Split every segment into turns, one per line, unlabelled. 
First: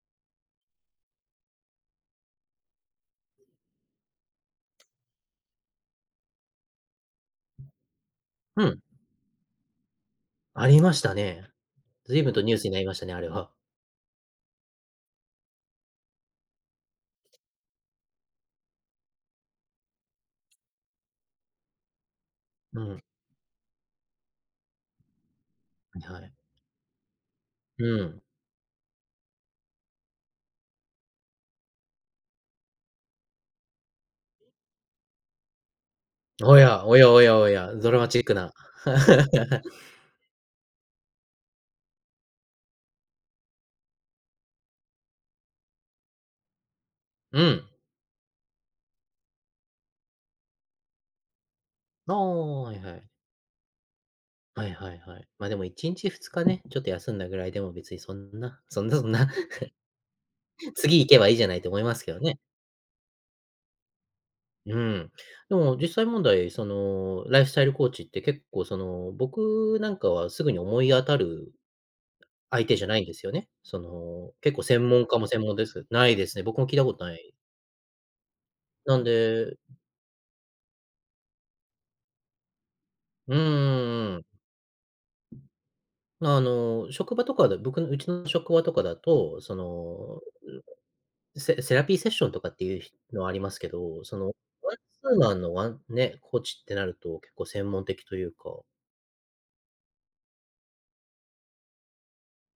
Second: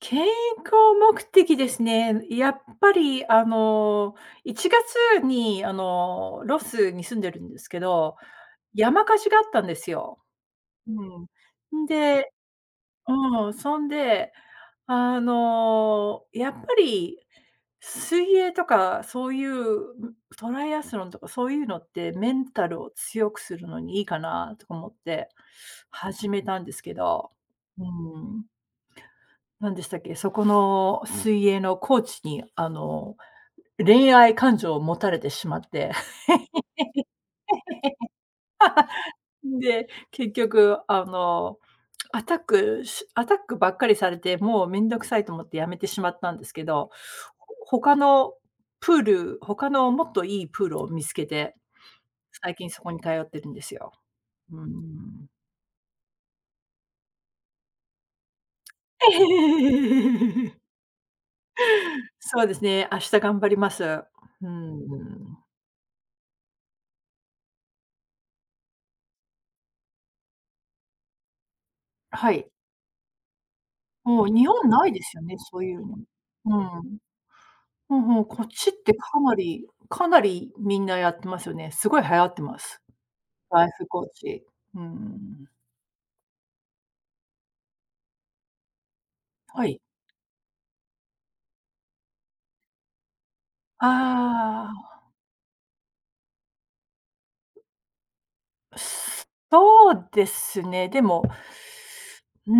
健康目的ですね。やっぱり、あの1月にあの、ロスに住んでるんですけど、
うん。
山火事があったんですよ。
あり
う
ましたね。
ん。ん
ずいぶ
で
んとニュースになりましたね、あれ
うー
は。
ん、そんで、あのやっぱり、水泳とか、そういうトライアスロンとかそういうのって、メンタ
う
ルを
ん。
強くするのにいいかなと思って
に、は
始
い。
めたんですけど、うー
うん。
ん。何でしたっけ、そこの水泳のコーチに、あの、恋愛感情を持たれてしまって、
おやおやおやおや、ドラマチックな
ん で、結局あの、アタックしアタックばっかりされて、もうめんどくさいと思って辞めてしまったんですけど、
う
ほ
ん。
他のプール、他のもっと良いプールを見つけて
あ
最
あ、
近
はい
そこ
は
に
い。
通ってるんですよ。うー
はいはいはい、
ん。
ま、でも1日2日ね、ちょっと休んだぐらいでも別にそんな、そんなそんな、次行けばいいじゃないと思いますけどね。
そうですね。明日頑張ります。うー
うーん、
ん。
でも実際問題、そのライフスタイルコーチって結構その、僕なんかはすぐに思い当たる
あ、はい。
相手じゃないんですよね。そ
もう、
の、
日
結構
本な
専
いで
門
す
家
よ
も
ね、
専門
そう
で
い
す
うの。
ないですね。
う
僕も聞いたこ
ん。
とない。
うんうん、もうこっちって
なん
かな
で
りかなりみんなやってますよね。すごい流行ってます、
うん
ライフコー
うんうん。
チ、うーん。
あの、職場とかで、僕のうちの職場とかだと、そ
はい。
の、うんと、セセラピーセッションとかっていうひのはありますけど、その、
あ
ワン
あ。
ツーマンのワンね、コーチってなると、結構専門的というか
そうですね。でも。うー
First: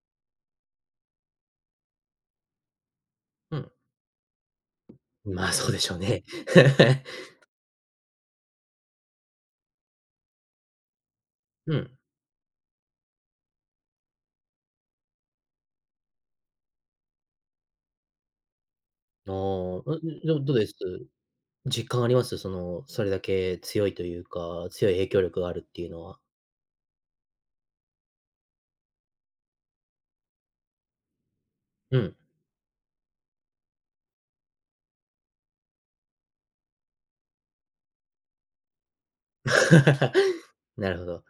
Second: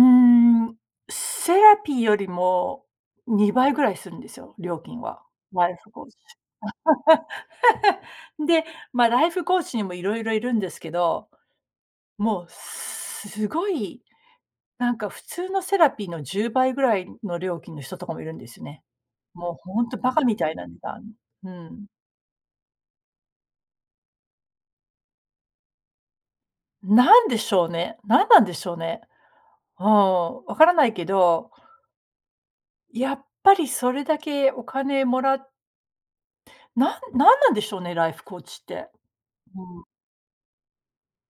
ん、セラピーよりもに
う
ば
ん。
いぐらいするんですよ、料金は、
ま、
ラ
そう
イ
で
フ
しょう
コーチ。
ね。
で、ま、ライフコーチにもいろいろいるんですけど、
うん。
もう、すごいなんか普通のセラピーの10倍ぐらいの料金の人とかもいるんですね。
ああ、
もうほんと
う
馬鹿み
んん、
た
ど
い
うで
な
す？
値段うん。
実感あります？その、それだけ強いというか、強い影響力があるっていうのは。
何でしょうね、何なんでしょうね。うーん、分からないけど
うん。
やっぱりそれだけお金もらなんなんなんでしょうね、ライフコーチって。うーん。
なるほど。